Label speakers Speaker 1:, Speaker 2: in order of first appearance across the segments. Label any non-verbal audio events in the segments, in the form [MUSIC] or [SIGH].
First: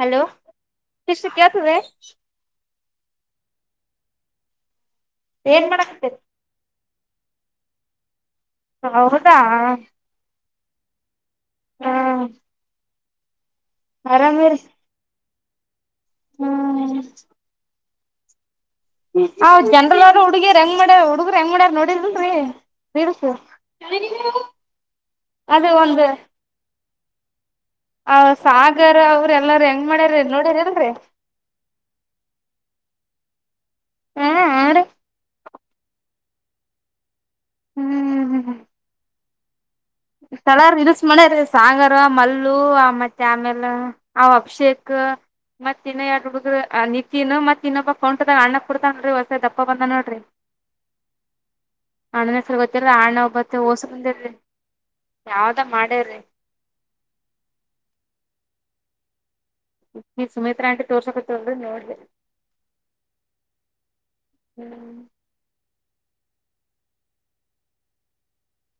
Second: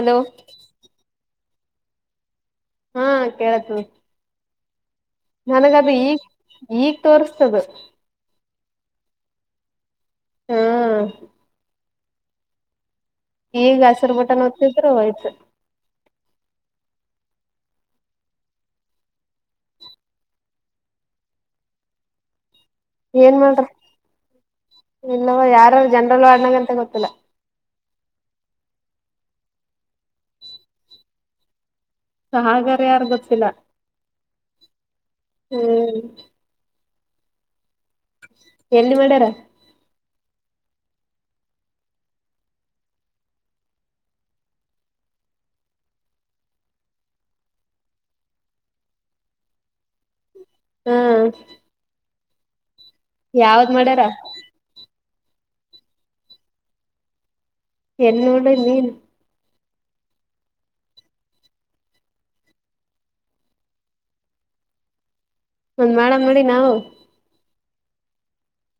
Speaker 1: Hello [UNINTELLIGIBLE]
Speaker 2: ಹಾ ಕೇಳಕತದ
Speaker 1: ಏನ್
Speaker 2: ನನ್ನಗದ
Speaker 1: ಮಾಡಕತ್ತರಿ
Speaker 2: ಈಗ್ ಈಗ್ ತೋರ್ಸ್ತದ
Speaker 1: ಹೌದಾ
Speaker 2: ಹಾ
Speaker 1: ಹ್ಮ
Speaker 2: ಈಗ ಹಸಿರು ಬಟ ಒತಿದ್ರು ಆಯ್ತು
Speaker 1: ಹ್ಮ್ ಹ್ ಜನನ್ರಲ್ ಅವರ ಹುಡುಗಿರ ಹೆಂಗ್ ಮಾಡ್ಯಾರ ಹುಡುಗರು ಹೆಂಗ ಮಾಡ್ಯಾರಿಲ್ಲ ನೋಡಿದಲ್ರರಿ.
Speaker 2: ಏನ್ ಮಾಡ್ರ ಇಲ್ಲವ
Speaker 1: ಅದು
Speaker 2: ಯಾರಾರ
Speaker 1: ಒಂದು
Speaker 2: ಜನ್ರಲ್ ವಾಡನಂಗಂತ ಗೊತ್ತಿಲ್ಲ.
Speaker 1: ಆ ಸಾಗರ್ ಅವ್ರ ಎಲ್ಲಾರ ಹೆಂಗ್ ಮಾಡ್ಯಾರ ನೋಡ್ಯರಲ್ರಿ.
Speaker 2: ಸಾಗರ ಯಾರು ಗೊತ್ತಿಲ್ಲ
Speaker 1: ಹ ಹಾರಿ.
Speaker 2: ಹ್ಮ್.
Speaker 1: ಹ್ಮ್.
Speaker 2: ಎಲ್ಲಿ ಮಾಡ್ಯಾರ.
Speaker 1: ಸ್ಥಳಾರ್ ಇರಸ ಮಾಡ್ಯಾರಿ ಸಾಂಗಾರ ಮಲ್ಲು ಮತ್ತೆ ಆಮೇಲೆ. ಅವ ಅಭಿಷೇಕ. ಮತ್ತ ಇನ್ನ ಎರಡು ಹುಡುಗ್ರ ನಿತ್ಯನು ಮತ್ ಇನ್ನೊಬ್ ಕೌಂಟದಾಗ ಅಣ್ಣ ಕುಡತಾನನ್ ಹೊಸ ದಪ್ಪ ಬಂದ ನೋಡ್ರಿ.
Speaker 2: ಹ.
Speaker 1: ಅಣ್ಣಾನ್ ಹೆಸರ ಗೊತ್ತಿಲ್ಲ ಆಣ್ಣ ಬತ್ತ ಓಸ್
Speaker 2: ಮಾಡ್ಯಾರ
Speaker 1: ಬಂದಿರಿ ಯಾವ್ದ ಮಾಡೇರಿ.
Speaker 2: ಎಲ್ಲ ನೋಡಿ ನೀನು.
Speaker 1: ಸುಮಿತ್ರಾ ಆಂಟಿ ತೋರ್ಸಕಲ್ ನೋಡಿದೆ. ಹ್ಮ್.
Speaker 2: ಒಂದ್ ಮಾಡಮ ನಡಿ ನಾವು.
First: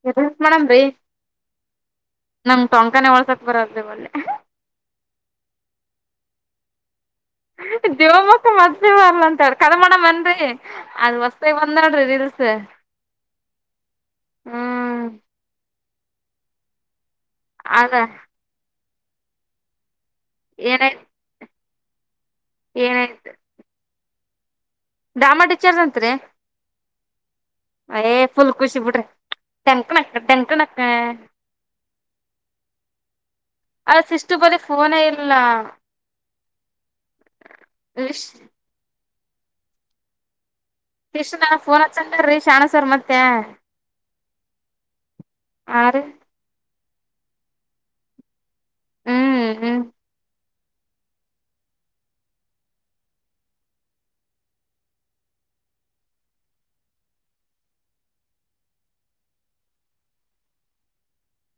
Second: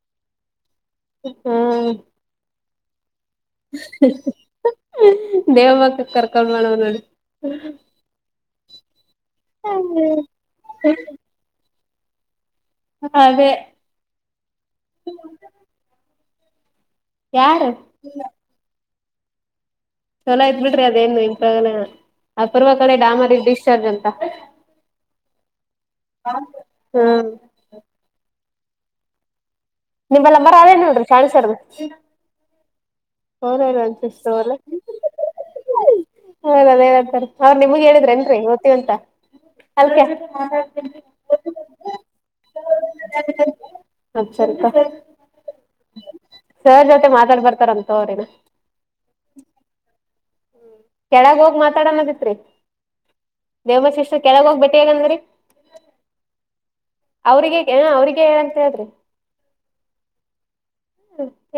Speaker 1: ಎ ರೀಲ್ಸ್ ಮಾಡಮ ರಿ.
Speaker 2: ಹ್ಮ್.
Speaker 1: ನಂಗ್ ತಟೊಕಾನೇ ಒಳಸ
Speaker 2: ದೇವ ಮಕ್ಕ ಕರ್ಕೊಂಡ ಮಾಡಮ ನಡಿ.
Speaker 1: [UNINTELLIGIBLE] [UNINTELLIGIBLE] ಬಂದಾಳ್ರಿ ರೀಲ್ಸ್.
Speaker 2: ಹ ಅದೇ.
Speaker 1: ಹ್ಮ್
Speaker 2: ಹ. ಯಾರ.
Speaker 1: ಅದ
Speaker 2: ಚೊಲೋ ಇದ್ ಬಿಟ್ರಿ
Speaker 1: ಏನಾಯ್ತ್
Speaker 2: ಅದೇನು ಇನ್ ಪ್ರ ಅಪರ್ವ ಕಡೆ
Speaker 1: ಏನಾಯ್ತ್
Speaker 2: ಡಾಮರಿ ಡಿಸಶ್ಚಾರ್ಜ್ ಅಂತ.
Speaker 1: ಡಾಮ ಟಚರ್ ಅತ್ ರಿ.
Speaker 2: ಹ್ಮ್.
Speaker 1: ಫುಲ್ ಖುಷ್ ಬಿಡ್ರಿ ಡಂಕ ನಕ್ಕ್ ಡಂಕ
Speaker 2: ನಿಂಬಲ್ಲಂಬರ ಅದೇ
Speaker 1: ನಕ್ಕ್.
Speaker 2: ನೋಡ್ರಿ ಶಾಣಿ ಸರ್ದು [UNINTELLIGIBLE]
Speaker 1: ಸಿಸ್ಟು ಬಳಿ ಫೋನೇ ಇಲ್ಲ
Speaker 2: ಹೌದ ಅದೇನ ಹತಾರೆ ಅವ್ ನಿಮ್ಗೆ ಹೇಳಿದ್ರ
Speaker 1: ಇಶ್
Speaker 2: ನ್ರೀವತ್ತು. ಅಂತ. [UNINTELLIGIBLE]
Speaker 1: ಇಷ್ಟ ನನ ಫೋನ್ ಹ ಚಂದ್ರೀ ಶಾಣಸರ್ ಮತ್ತೆ.
Speaker 2: [UNINTELLIGIBLE]
Speaker 1: ಆ ರೀ
Speaker 2: ಸರ್ ಜೊತೆ ಮಾತಾಡ್ ಬರ್ತಾರಂತ ಅವ್ರ ಏನ.
Speaker 1: ಹ್ಮ್ ಹ್ಮ್
Speaker 2: ಕೆಳಗ ಹೋಗಿ ಮಾತಾಡಣದಿತ್ರಿ. ದೇವಶಿರು ಕೆಳ ಹೋಗ್ಬಟ್ಟಿೇಗಂದ್ರೀ. ಅವ್ರಿಗೆ ಹ ಅವ್ರಿಗೆ ಹೇಳಂತ ಹೇಳ್ರಿ.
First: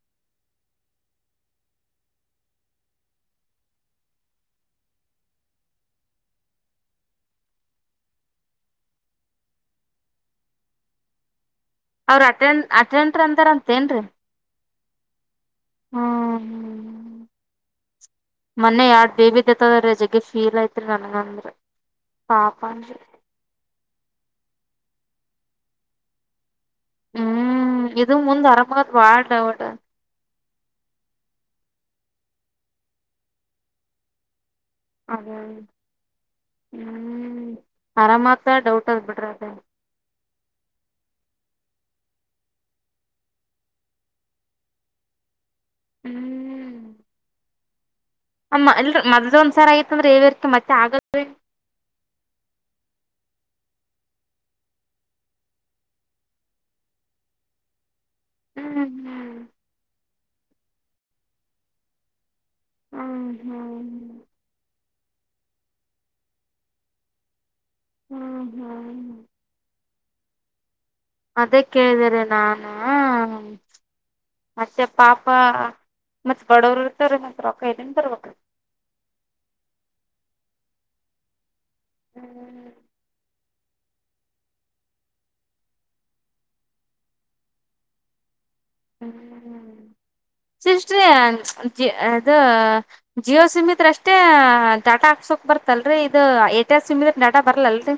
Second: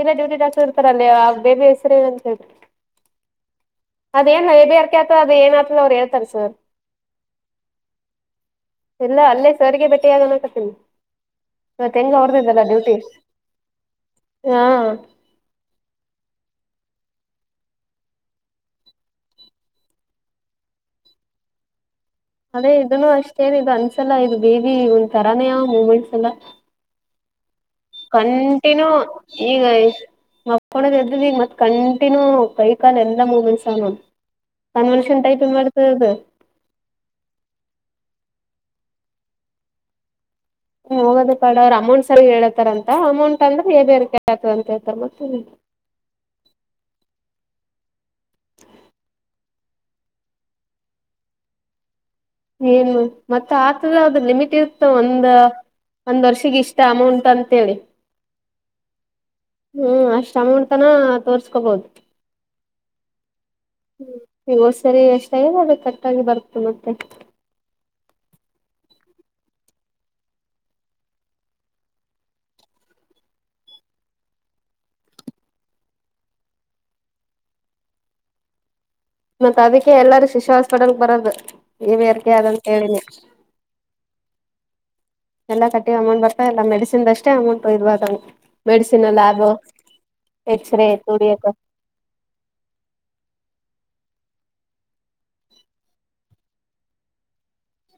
Speaker 2: ಇಲ್ಲ ಡ್ಯೂಟಿ ಡಾಕ್ಟ ಇರ್ತಾರಲ್ಲ ಆ ಬೇಬಿ ಹೆಸ್ರೇಏನ ಅಂತ ಹೇಳ್ರಿ. ಅದೇನ ನೈಬಿರ್ಕ ಆತದ ಅದ ಏನ್ ಆತಲ್ಲ ಅವ್ರು ಹೇಳ್ತಾರೆ ಸರ್. ಇಲ್ಲಾ ಅಲ್ಲ ಸಾರಿಗೆ ಭೇಟಿಯಾಗ ಅನ್ನಕತ್ತೇನ.
Speaker 1: ಅವ್ರ ಅಟೆಂಡ ಅಟೆಂಡರ್ ಅಂತಾರ ಅಂತೇನ್ ರೀ.
Speaker 2: ಹಾ. ಯ್
Speaker 1: ಮೊನ್ನೆ ಎರಡ್ ಬೇಬಿ ಡೆತ್ ಆದ್ರಿ ಜಗ್ಗೆ ಫೀಲ್ ಐತ್ರಿ ನನಗಂದ್ರ.
Speaker 2: ಅದೇ ಇದನ್ನು ಅಷ್ಟೇರೀ ಇದು ಅನ್ಸಲ್ಲ ಇದು ಬೇಬಿ ಒಂದ್ ತರಾನೇ ಆವ್ ಮೂಮೆಂಟ್ಸ್ ಎಲ್ಲ.
Speaker 1: ಹ್ಮ್ ಇದು ಮುಂದ್
Speaker 2: ಕಂಟನ್ಯೂ
Speaker 1: ಆರಾಮತ್ ಬಾಳ್
Speaker 2: ಈಗ.
Speaker 1: ಡೌಟ್
Speaker 2: ಮಾಕೊಂಡಿದ್ದ ಎದಿದ್ದ ಈಗ ಮತ್ ಕಂಟಿನ್ಯೂ ಕೈಕಾಲ್ ಎಲ್ಲ ಮೂಮೆಂಟ್ಸ್ ಆವ್ ನೋಡ್. ಕನ್ವರ್ಷನ್
Speaker 1: ಅದೇ
Speaker 2: ಟೈಪಿಂಗ್ ಮಾಡ್ತದ ಅದ.
Speaker 1: ಹ್ಮ್ ಆರಾಮತದ ಡೌಟ್ ಆದ್ ಬಿಡ್ರಿ ಅಕ್ಡ.
Speaker 2: ಹೋಗೋದೆ ಪಾಡ್ ಅವ್ರ ಅಮೌಂಟ್ ಸರ್ ಗಿ ಹೇಳತರ ಅಂತ ಅಮೌಂಟ್ ಅಂದ್ರೆೇ ಬೇರ್ [UNINTELLIGIBLE] ಅಂತ ಹೇಳ್ತಾರ. ಮತ್ತೇನ್
Speaker 1: ಹ್ಮ. ಅಮ್ಮ ಅಲ್ದ ಮದ್ಯಾನ ಸಾರ್ ಐತಂದ್ರ ಏನ್ ಇರುತ್ತ ಮತ್ತೆ ಆಗ
Speaker 2: ಏನು ಮತ್ತ ಆತದ ಅದ ಲಿಮಿಟ್ ಇರ್ತ. ಒಂದ ಒಂದ್ ವರ್ಷಗಿ ಇಷ್ಟ ಅಮೌಂಟ್ ಅಂತೇಳಿ.
Speaker 1: ಹ್ಮ್
Speaker 2: ಹ್ಮ್ ಅಷ್ಟ ಅಮೌಂಟ್ತನ ತೋರ್ಸ್ಕೋಬೋದು.
Speaker 1: ಹಾ, ಹಾ
Speaker 2: ಹ್ಮ್ ಈಗ ಹೊದ್ಸರಿ ಎಷ್ಟ ಆಗ್ಯಾದ ಅದ ಕಟ್ಟಾಗಿ ಬರ್ತ ಮತ್ತೆ.
Speaker 1: ಹ್ಮ್, ಹ್ಮ್ ಅದೇ ಕೇಳಿದರೀ ನಾನ. ಮತ್ತೆ ಪಾಪ ಮತ್ತ್ ಬಡವರು ಇರ್ತಾರಿ ಮತ್ತ್ ರೊಕ್ಕ ಎಲ್ಲಿಂದ ಬರ್ಬೇಕರಿ.
Speaker 2: ಮತ್ತ ಅದಕ್ಕೆ ಎಲ್ಲಾರು ಶಿಶು ಹಾಸ್ಪಟಲ್ಕ್ ಬರದ ಏನ್ ಎರ್ಗೆ ಅದಂತ ಹೇಳಿನೇ. ಎಲ್ಲ ಕಟ್ಟಿ ಅಮೌಂಟ್ ಬರ್ತ ಇಲ್ಲ. ಮೆಡಿಸಿನ್ದ ಅಷ್ಟೇ ಅಮೌಂಟ್ [UNINTELLIGIBLE] ಮೆಡಿಸಿನ ಲ್ಯಾಬ್ ಎಕ್ಸ್ರೇ [UNINTELLIGIBLE]
Speaker 1: ಜೀ ಅದ. ಜಿಯೋ ಸಿಮ್ ಇದ್ರ ಅಷ್ಟೇ ಡಾಟಾ ಹಾಕ್ಸೋಕ್ ಬರ್ತಲ್ರರಿ ಇದು ಏರ್ಟೆಲ್ ಸಿಮ್ ಇದ್ರ ಡಾಟಾ ಬರ್ಲಲ್ರರಿ.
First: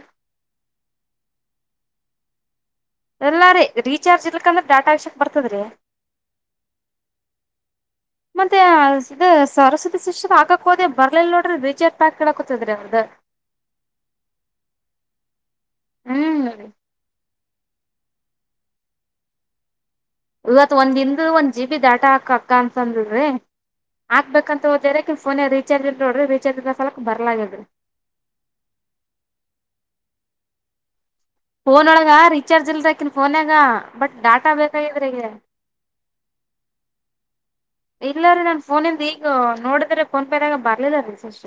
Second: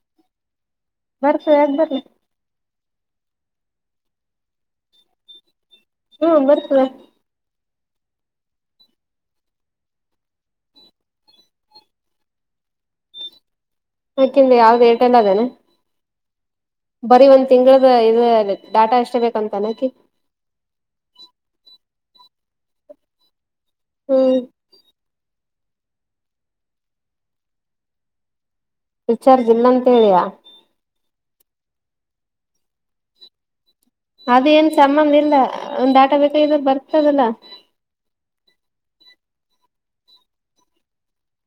Speaker 2: ಬರ್ತದ ಯಾಕ ಬರ್ಲಾ.
Speaker 1: ಇಲ್ಲ ರೀ ರೀಚಾರ್ಜ್ ಇಲ್ರ್ಕ್ಕಂದ್ರ ಡಾಟಾ ಹಾಕ್ಸಕ್ ಬರ್ತದ್ರೀ
Speaker 2: ಹ್ಮ್ ಬರ್ತದ.
Speaker 1: ಮತ್ತೆ ಇದ ಸರಸ್ವತಿ ಶಿಸ್ಟರ್ಹಾಕ್ಕ ಹೋದೆ ಬರ್ಲಿಲ್ಲ ನೋಡ್ರಿ ರಿಚಾರ್ಜ್ ಪ್ಯಾಕ್ ಕೇಳಕೊತದ ರೀ ಅವ್ರದ.
Speaker 2: ಅಕಿಂದ ಯಾವ್ದು ಏರ್ಟೆಲ್ ಅದೇನ.
Speaker 1: ಹ್ಮ್ ರಿ.
Speaker 2: ಬರೀ ಒಂದ್ ತಿಂಗಳದ ಇದ ಡಾಟಾ ಅಷ್ಟೇ ಬೇಕಂತನಕಿಗಿ.
Speaker 1: ಇವತ್ ಒಂದಿನದ ಒಂದ್ ಜಿ ಬಿ ಡಾಟಾ ಹಾಕಕ್ಕ ಅಂತ ಅದಳ್ರಿ
Speaker 2: ಹ್ಮ್
Speaker 1: ಹಾಕ್ಬೇಕ ಹೋದೆ ರಿ. ಫೋನಗ ರೀಚಾರ್ಜ ಇಲ್ ನೋಡ್ರಿ ರೀಚಾರ್ಜ ಇರರ್ದ ಸಲೆಕ್ಕ ಬರ್ಲಾ ಆ ಗ್ಯಾದ್ರಿ.
Speaker 2: ರಿಚಾರ್ಜ್ ಇಲ್ಲ ಅಂತ ಹೇಳಿಯ.
Speaker 1: ಫೋನನೊಳಗ ರೀಚಾರ್ಜ್ ಇಲ್ರಿ ಅಕಿನ್ ಫೋನ್ಗ.
Speaker 2: ಅದೇಏನ್ ಸಂಬಂಧ ಇಲ್ಲ ಒಂದ ಡಾಟಾ ಬೇಕ ಆಗಿದ್ರಾ ಬರ್ತದಲ್ಲ.
Speaker 1: ಇಲ್ಲ ರೀ ನನ್ನ ಫೋನ್ ಇಂದ್ ಈಗ ನೋಡಿದ್ರ ಫೋನ್ ಪೇದ್ಗ ಬರ್ಲಿಲ್ಲ ರೀ. ಸಷ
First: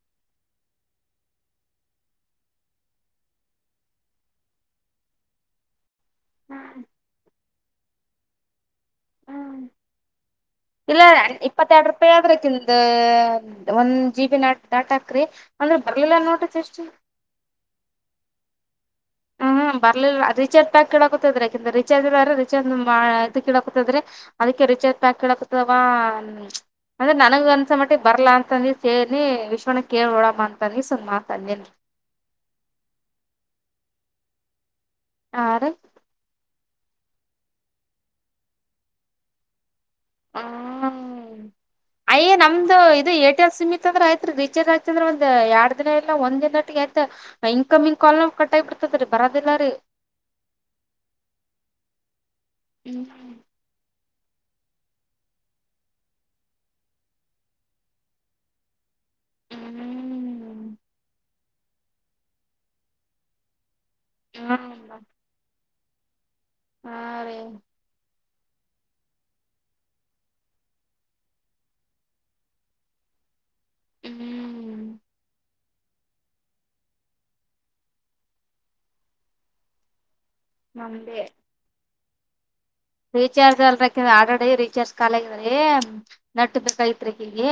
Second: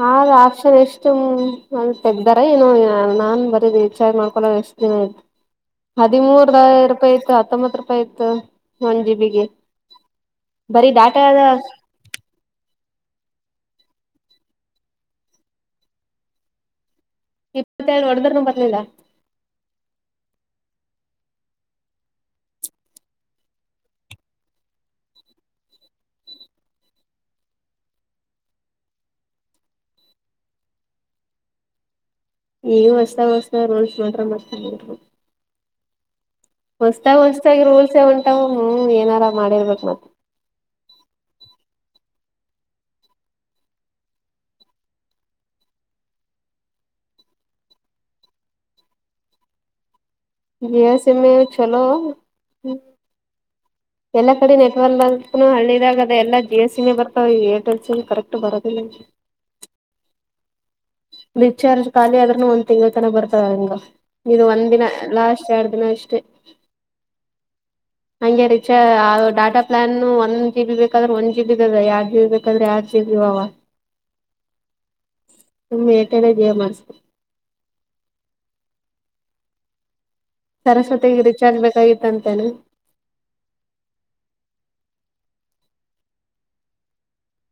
Speaker 2: ಹ ಆಪ್ಷನ್ ಎಷ್ಟು ತೆಗ್ದಾರ ಏನು ನಾನ್ ಬರೀ ರಿಚಾರ್ಜ್ ಮಾಡ್ಕೊಂಡಿನಿ. ಅಷ್ಟ್ ದಿನ ಹದಿಮೂರ ದರೂಪಾಯಿ ಐತ್ ಹತ್ತೊಂಬತ್ ರೂಪಾ ಯ್ ಆಯ್ತ ಒಂದ ಜಿಬಿಗಿ ಬರಿೀ ಡಾಟಾ ಅದ
Speaker 1: ಪೆ ಆದ್ರಿ ತಅಕಿಂದ ಒಂದ್ ಜೀಬಿ ನಾಡಾಟಾ ಹಾಕ್ರಿ. ಅಂದ್ರ ಬರ್ಲಿಲ್ಲ ನೋಡ್ರಿ ಸಿಸ್ಟರ್.
Speaker 2: ಇಪ್ಪತ್ತೆರಡು ಹೊಡದ್ರನು ಬರ್ಲಿಲ್ಲ.
Speaker 1: ಹ್ಮ್ ಬರ್ಲಿಲ್ಲ ರಿಚಾರ್ಜ್ ಪ್ಯಾಕ್ ಕೇಳ್ಕುಂತದ್ರಿ ಅಕಿಂದ ರಿಚಾರ್ಜ್ ಇಲ್ಲಾರಿ ರಿಚಾರ್ಜ್ ಮಾ ಇದು ಕೇಳ್ ಕುಂತದ್ರಿ.. ಅದ್ಕಕೆ ರಿಚಾರ್ಜ್ ಪ್ಯಾಕ ಕೇಳ್ಕುಂತದ ಅವ್ವ. ಅಂದ್ರೆ ನನಗ ಅನ್ಸ್ ಮಟ್ಟಿಗಿ ಬರ್ಲಾ ಅಂತಂದಸ್ ಹೇಳೀನಿ ವಿಶ್ವನ ಕೇಳ ನೋಡಮ್ ಅಂದಿನಿ ಸುಮಾತ ಅಂದಿನಿ.
Speaker 2: ಈಗ ಹೊಸ್ತಾಗಿ ಹೊಸ್ತಾಗಿ ರೋಲ್ಸ್ ಮಾಡ್ಯಾರ ಮತ್ ಏನ್ ಮಾಡೈರ.
Speaker 1: ಆರು.
Speaker 2: ಹೊಸತಾಗಿ ಹೊಸತಾಗಿ ರೂಲ್ಸ್ ಉಂಟಾವ ಹ್ಮ ಏನಾರ ಮಾಡಿರ್ಬೇಕ್ ನಾವು. [INAUDIBLE]
Speaker 1: ಅಯ್ ನಮ್ದ ಇದು ಏರ್ಟೆಲ್ ಸಿಮ ಇತ್ ಅಂದ್ರ ಆಯತ್ ರೀಚಾರ್ಜ್ ಆಯತ ಅಂದ್ರ್ ಒಂದು ಎರಡ್ ದಿನ ಇಲ್ಲ ಒಂದ್ ದಿನ ನಟ್ಟಿಗೆ ಆಯತ. ಇನ್ಕಮಿಂಗ್ ಕಾಲ ಕಟ್ಗಬಿಡ್ತದರಿ ಬರೋದಿಲ್ಲ ರೀ.
Speaker 2: ಜಿಯೋ ಸೀಮ್ ನು ಚಲೋ. ಎಲ್ಲಾ ಕಡೆ ನೆಟ್ವರ್ಕ್ ಬ ಹಳ್ಳಿದಾಗ ಅದ ಎಲ್ಲ ಜಿಯೂ ಎಸ್ ಸೀಮ್ ಬರ್ತಾವ ಏರ್ಟೆಲ್ ಸೀಮ್ ಕರೆಕ್ಟ್ ಬರೋದಿಲ್ಲ.
Speaker 1: ಹ್ಮ್
Speaker 2: ರಿಚಾರ್ಜ್ ಖಾಲಿ ಆದ್ರೂ ಒಂದ್ ತಿಂಗಳ್ ತನಕ ಬರ್ತಾವ ಹಂಗ.. ಇದು ಒಂದ್ ದಿನ ಲಾಸ್ಟ್ ಎರಡ್ ದಿನ ಅಷ್ಟೇ.
Speaker 1: ಹಾ ರೀ.
Speaker 2: ಹಂಗೆ ರಿಚಾರ್ಜ್ ಡಾಟಾ ಪ್ಲಾನ್ ಒಂದ ಜಿಬಿ ಬೇಕಾದ್ರೆ ಒಂದ್ ಜಿ ಬಿ ಇದೇ ಎರಡ್ ಜಿಬಿ ಬೇಕದ್ರ ಎರಡ್ ಜಿಬಿ ಇದೇ. ಎರಡ್ ಜಿಬಿ ಅವ.
Speaker 1: ಹ್ಮ್
Speaker 2: ನಿಮ್ ಎರ್ಟೆಲ್ ಜಿಯೂ ಮಾಡ್ಸು.
Speaker 1: ನಮ್ದೇ
Speaker 2: ಸರಸ್ವತಿಗೆ ರಿಚಾರ್ಜ್ ಬೇಕಾಗಿತ್ತ ಅಂತನೆ
Speaker 1: ರೀಚಾರ್ಜ್ ಅಲ್ಕ ಆಲರೀಡಿ ರೀಚಾರ್ಜ್ ಕಾಲೀ ಅಕತಿ. ನಟ್ಟ ಬಕಗ್ಕಯತ್ರಿ ಅಕಿಗೆ.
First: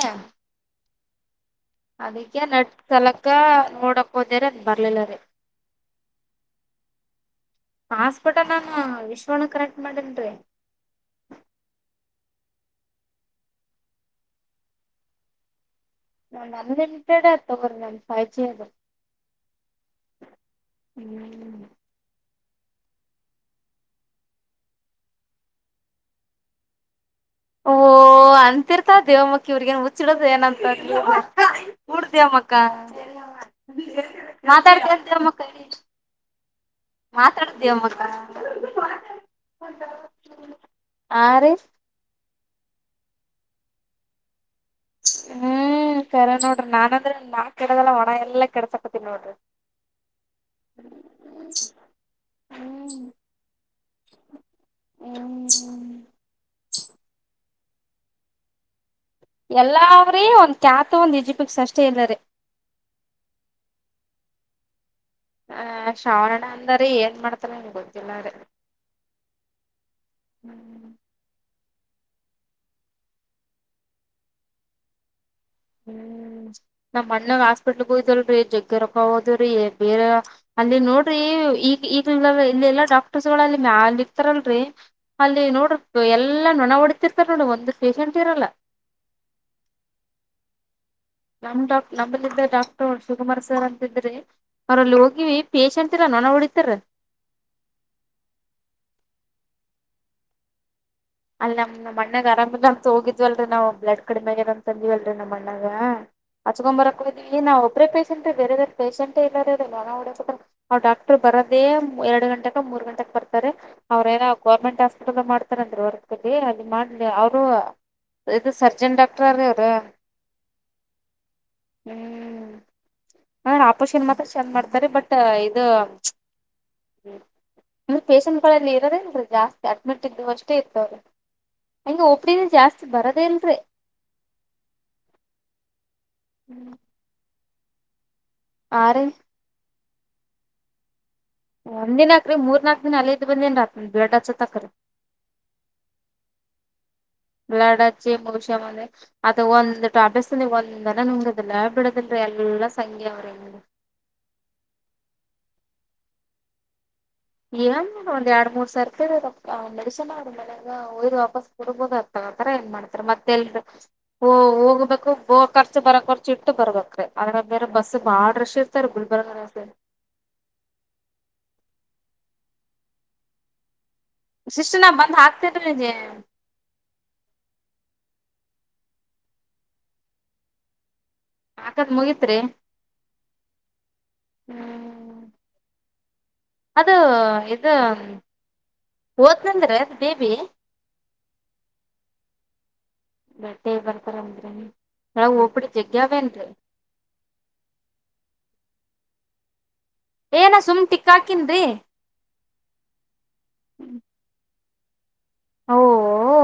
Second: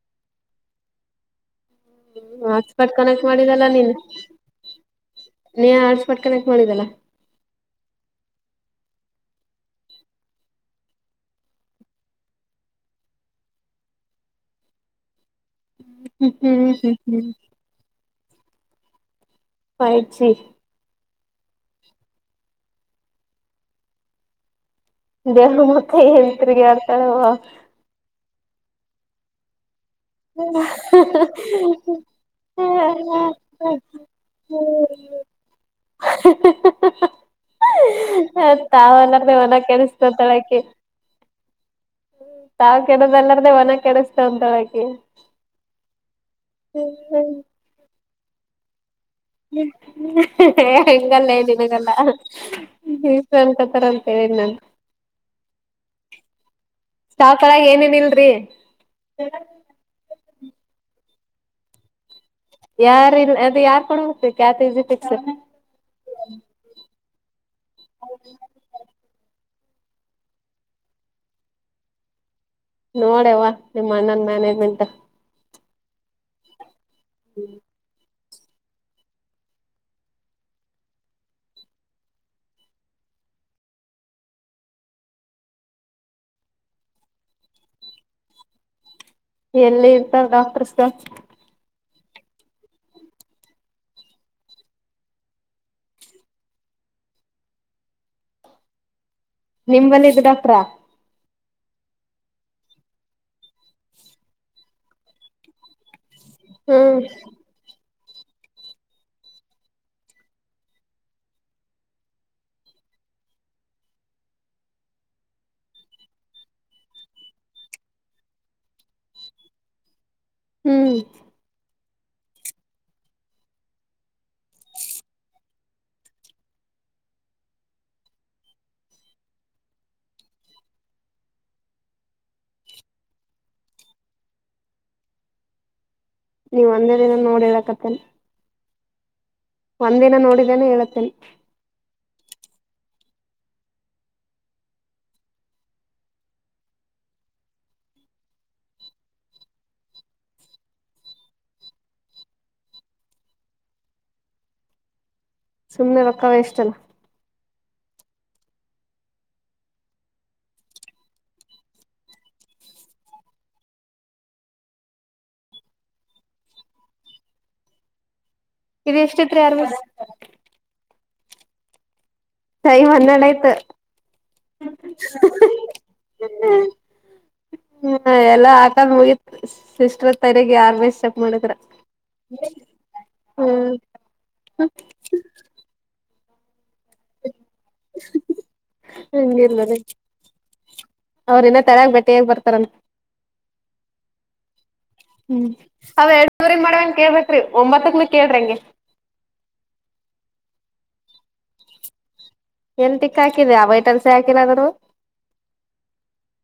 Speaker 2: [INAUDIBLE]
Speaker 1: ಅದಕ್ಕೆ ನಟ್
Speaker 2: ಹಾಟ್ಸ್ಪಾಟ್ ಕನೆಕ್ಟ್
Speaker 1: ಸಲಕ
Speaker 2: ಮಾಡಿದಲ್ಲ ನೀನ್
Speaker 1: ನೋಡಕ್ ಹೋದರೆ ಅದ್ ಬರ್ಲಿಲ್ಲ ರೀ.
Speaker 2: ನೀ ಹಾಸ್ಬಟ್ ಕನೆಕ್ಟ್ ಮಾಡಿದ್ದೆಲಾ.
Speaker 1: ಹಾಸ್ಬಟ್ ನಾನು ವಿಶ್ವಣ ಕರೆಕ್ಟ್ ಮಾಡೀನ್ ರೀ.
Speaker 2: ಹ್ಮ್ ಹ್ಮ್ ಹ್ಮ್
Speaker 1: ಅನ್ಲಿಮಿಟೆಡ್
Speaker 2: ಹ್ಮ್
Speaker 1: ತಗೋರಿನ್ ನನ್ನ ಫೈಜಿಬಿ ಅದು.
Speaker 2: Five GB.
Speaker 1: ಹ್ಮ್
Speaker 2: ದೇವ ಮತ್ತ ಎಲ್ತ್ಗ ಆರ್ತ ಆಗಳವ್ವ.
Speaker 1: ಓ ಅಂತಿರ್ತಾ ದೇವಮ್ಮಕ್ಕ. ಇವ್ರಗೇನ್ ಹುಚ್ಚಿಡದು ಏನಂತ...... ದೇವಾಮ್ಮಕ್ಕ. ಮಾತಾಡ್ ದೇವಮಕ್ಕ.
Speaker 2: ಹ ಹ.
Speaker 1: ಮಾತಾಡತೀಯಾ ಅಮ್ಮಕ್ಕ.
Speaker 2: ಇವ್ನೆಲ್ ಕೆಳ್ಸಕೊಂತಳಕಿ.
Speaker 1: ಹಾರಿ......
Speaker 2: ತಾವ್ ಕೆಡದಲ್ಲಾರ್ದೇ ಒನ ಕೆಡಿಸಳಸ್ತಂತ ಅಕಿ.
Speaker 1: ಹ್ಮ್ ಸರ ನೋಡ್ರಿ ನಾನಂದ್ರ ನಾ ಕೆಡ್ದಲ್ಲ ಒಣ ಎಲ್ಲಾ ಕೆಡಸಕತನಿ ನೋಡ್ರಿ.
Speaker 2: ಹೇ ಹಿಂಗ್ ಅಲ್ಲೇ ನಿನ್ಗಲ್ಲಾ.
Speaker 1: ಹ್ಮ್
Speaker 2: ಈ ಸಂಕತರ ಅಂತ ಹೇಳಿ ನನ್.
Speaker 1: ಹ್ಮ್
Speaker 2: ಸಾಕ್ಳಾಗ ಏನೇನ್ ಇಲ್ರಿ.
Speaker 1: ಎಲ್ಲಾವ್ರೀ ಒಂದ್ ಕ್ಯಾತು ಒಂದ್ ಈಜಿಪಕ್ ಸಷ್ಟೇ ಇಲ್ಲಾರೆ.
Speaker 2: ಯಾರ್ ಇ ಅದ ಯಾರ್ ಕೊಡ ಹೋಗ ಕ್ಯಾ [INAUDIBLE]
Speaker 1: ಆ ಶ್ರಾವಣ ಅಂದಾರ ಏನ್ ಮಾಡ್ತ ಏನ್ ಗೋತಿಲರಿ. ಹ್ಮ್
Speaker 2: ನೋಡವ ನಿಮ್ಮ್ ಅಣ್ಣನ್ ಮ್ಯಾನೇಜ್ಮೆಂಟ್.
Speaker 1: ಹ್ಮ್ ನಮ್ ಅಣ್ಣಾಗ ಹಾಸ್ಪಿಟ್ಲಗೆ ಜಗ್ಗ್ ರೊಕ್ಕ ಹೋದವಿರಿ...... ಬೇರೆ. ಅಲ್ಲಿ ನೋಡ್ರಿ ಈಗ ಈಗ್ ಇಲ್ಲ ಎಲ್ಲಾ ಡಾಕ್ಟರ್ಸ್ ಗಳು ಅಲ್ಲಿ ಮ್ಯಾಲ ಇರ್ತಾರಲ್ರರಿ. ಅಲ್ಲಿ ನೋಡ್ರ ಎಲ್ಲಾ ನೊಣ ಹೊಡಿತಿರ್ತಾರ ನೋಡ ಒಂದ್ ಪೇಷಂಟ್ ಇರಲ್ಲ.
Speaker 2: ಎಲ್ಲಿ ಇರ್ತಾರ ಡಾಕ್ಟರ್ಸ್.
Speaker 1: ನಮ್ ಡಾಕ್ ನಮ್ಮಲ್ಲಿದ್ದ ಡಾಕ್ಟರ್ ಶಿವಕುಮಾರ್ ಸರ್ ಅಂತಿದ್ರಿ. ಅವ್ರ ಅಲ್ಲಿ ಹೋಗಿವಿ ಪೇಶೆಂಟ್ ಇಲ್ಲ ನೊಣ ಹೊಡಿತಾರ.
Speaker 2: ನಿಮ್ಮಲಿ ಇದ್ದ ಡಾಕ್ಟ್ರ.
Speaker 1: ಅಲ್ಲ ನಮ್ ನಮ್ ಅಣ್ಣಗ ಆರಾಮಿಲ್ಲ ಅಂತ ಹೋಗಿದ್ವಲ್ರರಿ ನಾವ ಬ್ಲಡ್ ಕಡಿಮೆ ಆಗೆದ್ದ ಅಂತಂದೀವಲ್ರರಿ ನಮ್ಮ ಅಣ್ಣಗ ಹಚ್ಕೊಂಬರಕ
Speaker 2: ಹ್ಮ್
Speaker 1: ಹ ಇದ್ವಿ ನಾವ ಒಬ್ರೇ ಪೇಷಂಟ್ ಬೇರೆ ಪೇಷಂಟ ಇಲ್ಲ ನೊಣ ಹೊಡೆ ಅವ ಡಾಕ್ಟರ್ ಬರದೇ ಎರಡು ಗಂಟೆಕ ಮೂರ್ ಗಂಟಕ್ ಬರ್ತಾರೆ. ಅವ್ರ ಏನ ಗೌರ್ಮೆಂಟ್ ಹಾಸ್ಪಟಲ್ ಮಾಡತಾರಂದ್ರಿ ವರ್ಕ್. ಅಲ್ಲಿ ಮಾಡ್ಲಿ ಅವರು ಇದ ಸರ್ಜನ್ ಡಾಕ್ಟ್ರ ರೀ ಅವರ
Speaker 2: ಹ್ಮ.
Speaker 1: ಹ್ಮ. ಹ ಆಪಷನ್ ಮಾತ್ರ ಚೆಂದ ಮಾಡ್ತಾರ ಬಟ್ ಇದ ಹ್ಮ ಪೇಷೆಂಟ್ಗಳಲ್ಲಿ ಇರೋದೇಲ್ ಜಾಸ್ತಿ ಅಡ್ಮಿಟ್ ಇದ್ದು ಅಷ್ಟೇ ಇತವ್ರರಿ. ಹೆಂಗ ಓಪಡಿ ಜಾಸ್ತಿ ಬರೋದೇ ಇಲ್ರರಿ.
Speaker 2: ನೀ ಒಂದೇ ದಿನ ನೋಡಿ ಹೇಳಕತ್ತೇನ.
Speaker 1: ಆರೀ
Speaker 2: ಒಂದಿನ ನೋಡಿದೇನೆ ಹ ಹೇಳಳ್ತೇನ.
Speaker 1: ಒಂದಿನ ಯಾಕ್ರೀ ಮೂರ್ನಾಕದಿಕ ಅಲ್ಲೇ ಇದ್ದ ಬಂದೀನ್ರಿ ಬ್ಲಡ್ ಹಚ್ಚುತಕಾರಿ.
Speaker 2: [INAUDIBLE]
Speaker 1: ಲಡಾಚ ಮಷ ಮ ಅದ ಒಂದ ಟ ಅಭ್ಯಾಸದಲ್ಲಿ ಒಂದನ ನಂಗದಿಲ್ಲ ಬಿಡೋದಲ್ರೀ ಎಲ್ಲ ಸಂಘ್ಯ ಅವ್ರ
Speaker 2: ಸುಮ್ನೆ ರೊಕ್ಕ ವೇಸ್ಟ್ ಅಲ್ಲ.
Speaker 1: ಏನಿಲ್ಲ ಒಂದ ಯಡ ಮೂರ ಸರ್ತೆ ಮೆಡಸನ್ ಮೇ ಈ ಉಯ್ದ ವಾಪಾಸ್ ಕುಡ್ಬೋದ ಆಗ್ತ ಆತರ ಏನ್ ಮಾಡ್ತಾರ ಮತ್ತ ಎಲ್ರ ಓ ಓಗ್ಬೇಕು ಖರ್ಚ ಬರಕ್ ಖರ್ಚು ಇಟ್ಟು ಬರ್ಬೇಕ್ರೀ ಅದ್ರ ಮೇಲೆ ಬಸ್ ಬಾಳ ರಶ್ ಸರ್
Speaker 2: ಇದು
Speaker 1: ಗುಲ್ಬರ್ಗ
Speaker 2: ಎಷ್ಟಿತ್ರಿ
Speaker 1: [UNINTELLIGIBLE]
Speaker 2: ಅರ್ವಸ್ ಟೈಮ್ ಹಣ್ಣೇಡ ಆಯ್ತ.
Speaker 1: ಶಿಷ್ಟ ನಾ ಬಂದ ಹಾಕ್ತನ್ರೀ ಜೆ
Speaker 2: [UNINTELLIGIBLE] ಎಲ್ಲಾ ಹಾಕೊದ ಮುಗೀತ ಸಿಸ್ಟ್ರ ತರಗೆ ಆರ್ಮೇ ಮಾಡತ್ರ
Speaker 1: ಹಾಕದ್ ಮುಗಿತ್ರಿ
Speaker 2: ಹ್ಮ
Speaker 1: ಹ್ಮ್ ಅದು ಇದ
Speaker 2: ಹಂಗ ಇರ್ಬದ ಅವ್ರ ಇನ್ನ ತೆಳಗ ಬಟ್ಟೆ ಆಗ ಬರ್ತಾರಂತ.
Speaker 1: ಬಟ್ಟೆ ಬರ್ತಾರ ಅಂದ್ರ
Speaker 2: ಹ್ಮ ಅವ ಎರಡುರಿ ಮಾಡ ಅನ ಕೇಳ್ಬೇಕ್ರೀ ಒಂಬತ್ತಕ್ನ ಕೇಳ್ರಿ ಹಂಗೆ
Speaker 1: ಏ ನಾ ಸುಮ್ ಟಿಕ್ಕ ಹಾಕನ್ರಿ.
Speaker 2: ಎನ ಟಿಕ್ಕ ಹಾಕಿದ್ಯಾ ವೈಟ್ಲ್ಸೆ ಹಾಕಿಲ್ಲದ್ರೂ.
Speaker 1: ಓ ಓ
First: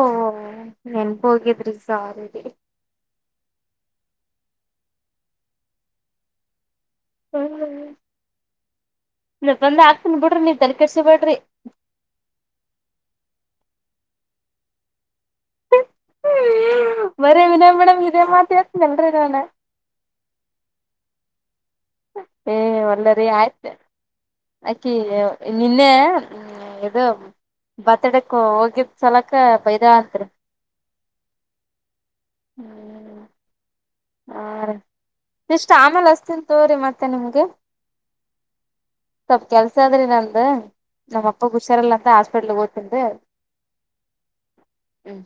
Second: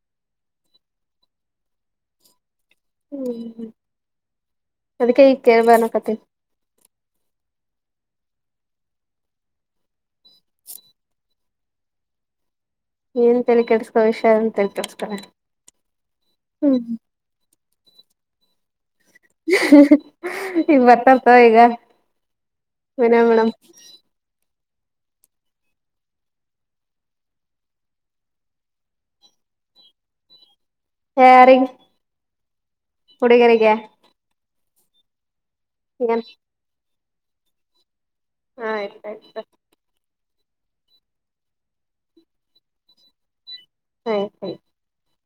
Speaker 1: ನೆನ್ಪ ಹೋಗಿದ್ರಿ ಸಾ
Speaker 2: ಹ್ಮ ಅದಕ್ಕೆ ಈಗ ಕೇಳಬ ಅನಕತ್ತೀನಿ.
Speaker 1: ಹ್ಮ ನ ಬಂದ ಹಾಕ್ತನ ಬಿಡ್ರಿ ನೀ ತಲೆ ಕಡ್ಸಿ ಬಿಡ್ರ.
Speaker 2: ಏನ ತಲೆ ಕೆಡಸ್ಕೋ ವಿಷಾ ಅಂತ ಕೆಡಸ್ಕಾರ.
Speaker 1: ಬರೀ ವಿನಯ್ ಮೇಡಮ್ ಇದೇ ಮಾತ ಹೇಳ್ತನಲ್ರಿ ನಾನ
Speaker 2: [UNINTELLIGIBLE] ಈಗ ಬರ್ತಾರತೊ ಈಗ
Speaker 1: ಏ
Speaker 2: ವಿನಯ
Speaker 1: ಒಲ್ಲರೀ
Speaker 2: ಮೇಡಮ್
Speaker 1: ಆಯ್ತ್ ಅಕಿ ನಿನ್ನೆ ಇದು ಬರ್ತಡೇತಕ್ಕ ಹೋಗಿದ್ ಸಲಕ ಬೈದಳ್ ಅಂತ್ರಿ
Speaker 2: ಯಾರಿಗಿ
Speaker 1: ಹ್ಮ್
Speaker 2: ಹುಡುಗೆರಿಗೆ
Speaker 1: ಹಾ ರೀ ಸಿಷ್ಟ ಆಮೇಲ
Speaker 2: ಏನ್
Speaker 1: ಹಚ್ಚತ್ತಿನಿ ತೋರಿ ಮತ್ತೆ ನಿಮ್ಗೆ
Speaker 2: ಹಾ ಆಯ್ತ ಆಯ್ತು
Speaker 1: ಸ್ವಲ್ಪ ಕೆಲ ಸಾದ್ರಿ ನಂದ್ ನಮ್ಮ ಅಪ್ಪಗ್ ಹುಷಾರಿಲ್ಲ ಅಂತ ಹಾಸ್ಪಿಟ್ಲಗ್ ಹೊತ್ತನರೀ
Speaker 2: ಸರಿ ಸರಿ
Speaker 1: ಹ್ಮ್